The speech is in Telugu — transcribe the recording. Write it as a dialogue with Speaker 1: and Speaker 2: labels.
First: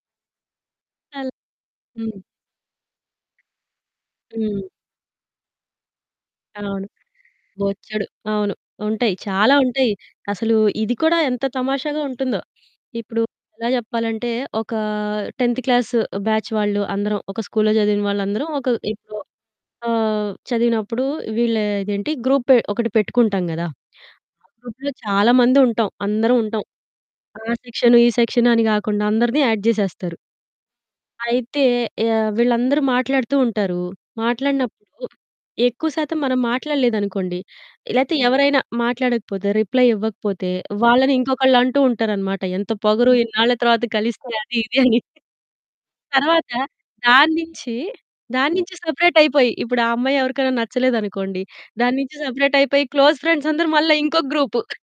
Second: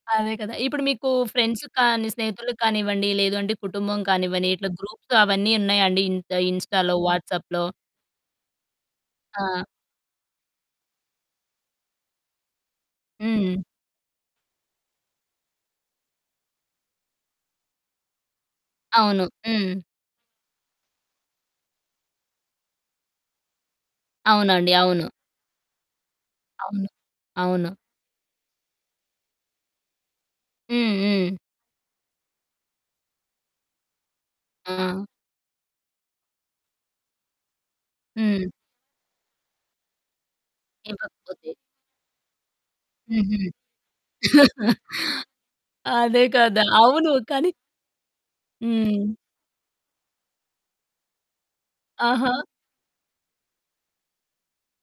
Speaker 1: అదే కదా! ఇప్పుడు మీకు
Speaker 2: తల్
Speaker 1: ఫ్రెండ్స్ కానీ,
Speaker 2: హ్మ్.
Speaker 1: స్నేహితులకి కానివ్వండి, లేదు అంటే కుటుంబం కానివ్వండి.
Speaker 2: హ్మ్.
Speaker 1: ఇట్లా గ్రూప్స్ అవన్నీ ఉన్నాయండి ఇన్
Speaker 2: అవును.
Speaker 1: ఇన్‌స్టాలో, వాట్సాప్‌లో.
Speaker 2: బొచ్చడు. అవును. ఉంటాయి. చాలా
Speaker 1: ఆ!
Speaker 2: ఉంటాయి. అసలు ఇది కూడా ఎంత తమాషాగా ఉంటుందో. ఇప్పుడు
Speaker 1: హ్మ్.
Speaker 2: ఎలా చెప్పాలంటే, ఒక 10త్ క్లాసు బ్యాచ్ వాళ్ళు అందరం ఒక స్కూల్లో చదివిన వాళ్ళందరం. ఒక ఇప్పుడు
Speaker 1: అవును. హ్మ్.
Speaker 2: ఆహ్, చదివినప్పుడు వీళ్ళు ఇదేంటి, గ్రూపే ఒకటి పెట్టుకుంటాం కదా! ఆ
Speaker 1: అవునండి.
Speaker 2: గ్రూప్‌లో
Speaker 1: అవును.
Speaker 2: చాలామంది ఉంటాం. అందరం ఉంటాం.
Speaker 1: అవును.
Speaker 2: ఆ
Speaker 1: అవును.
Speaker 2: సెక్షన్, ఈ సెక్షన్ అని కాకుండా అందరిని యాడ్ జేసేస్తారు.
Speaker 1: హ్మ్. హ్మ్.
Speaker 2: అయితే యహ్! వీళ్ళందరూ మాట్లాడుతూ ఉంటారు. మాట్లాడినప్పుడు
Speaker 1: ఆ!
Speaker 2: ఎక్కువ శాతం మనం మాట్లాడలేదనుకోండి, లేతే
Speaker 1: హ్మ్.
Speaker 2: ఎవరైనా మాట్లాడకపోతే, రిప్లై ఇవ్వకపోతే వాళ్ళని
Speaker 1: ఇవ్వకపోతే.
Speaker 2: ఇంకొకళ్ళు అంటూ ఉంటారన్నమాట. ఎంత పొగరు
Speaker 1: హుహు.
Speaker 2: ఇన్నాళ్ళ తర్వాత కలిస్తే అది ఇది అని.
Speaker 1: అదే
Speaker 2: తర్వాత
Speaker 1: కదా! అవును.
Speaker 2: దాని
Speaker 1: కానీ
Speaker 2: నుంచి దాని నుంచి
Speaker 1: హ్మ్.
Speaker 2: సెపరేట్ అయిపోయి, ఇప్పుడు ఆ అమ్మాయి ఎవరికైనా నచ్చలేదనుకోండి, దాని నుంచి
Speaker 1: ఆహా!
Speaker 2: సెపరేట్ అయిపోయి, క్లోజ్ ఫ్రెండ్స్ అందరూ మళ్ళా ఇంకొక గ్రూపు.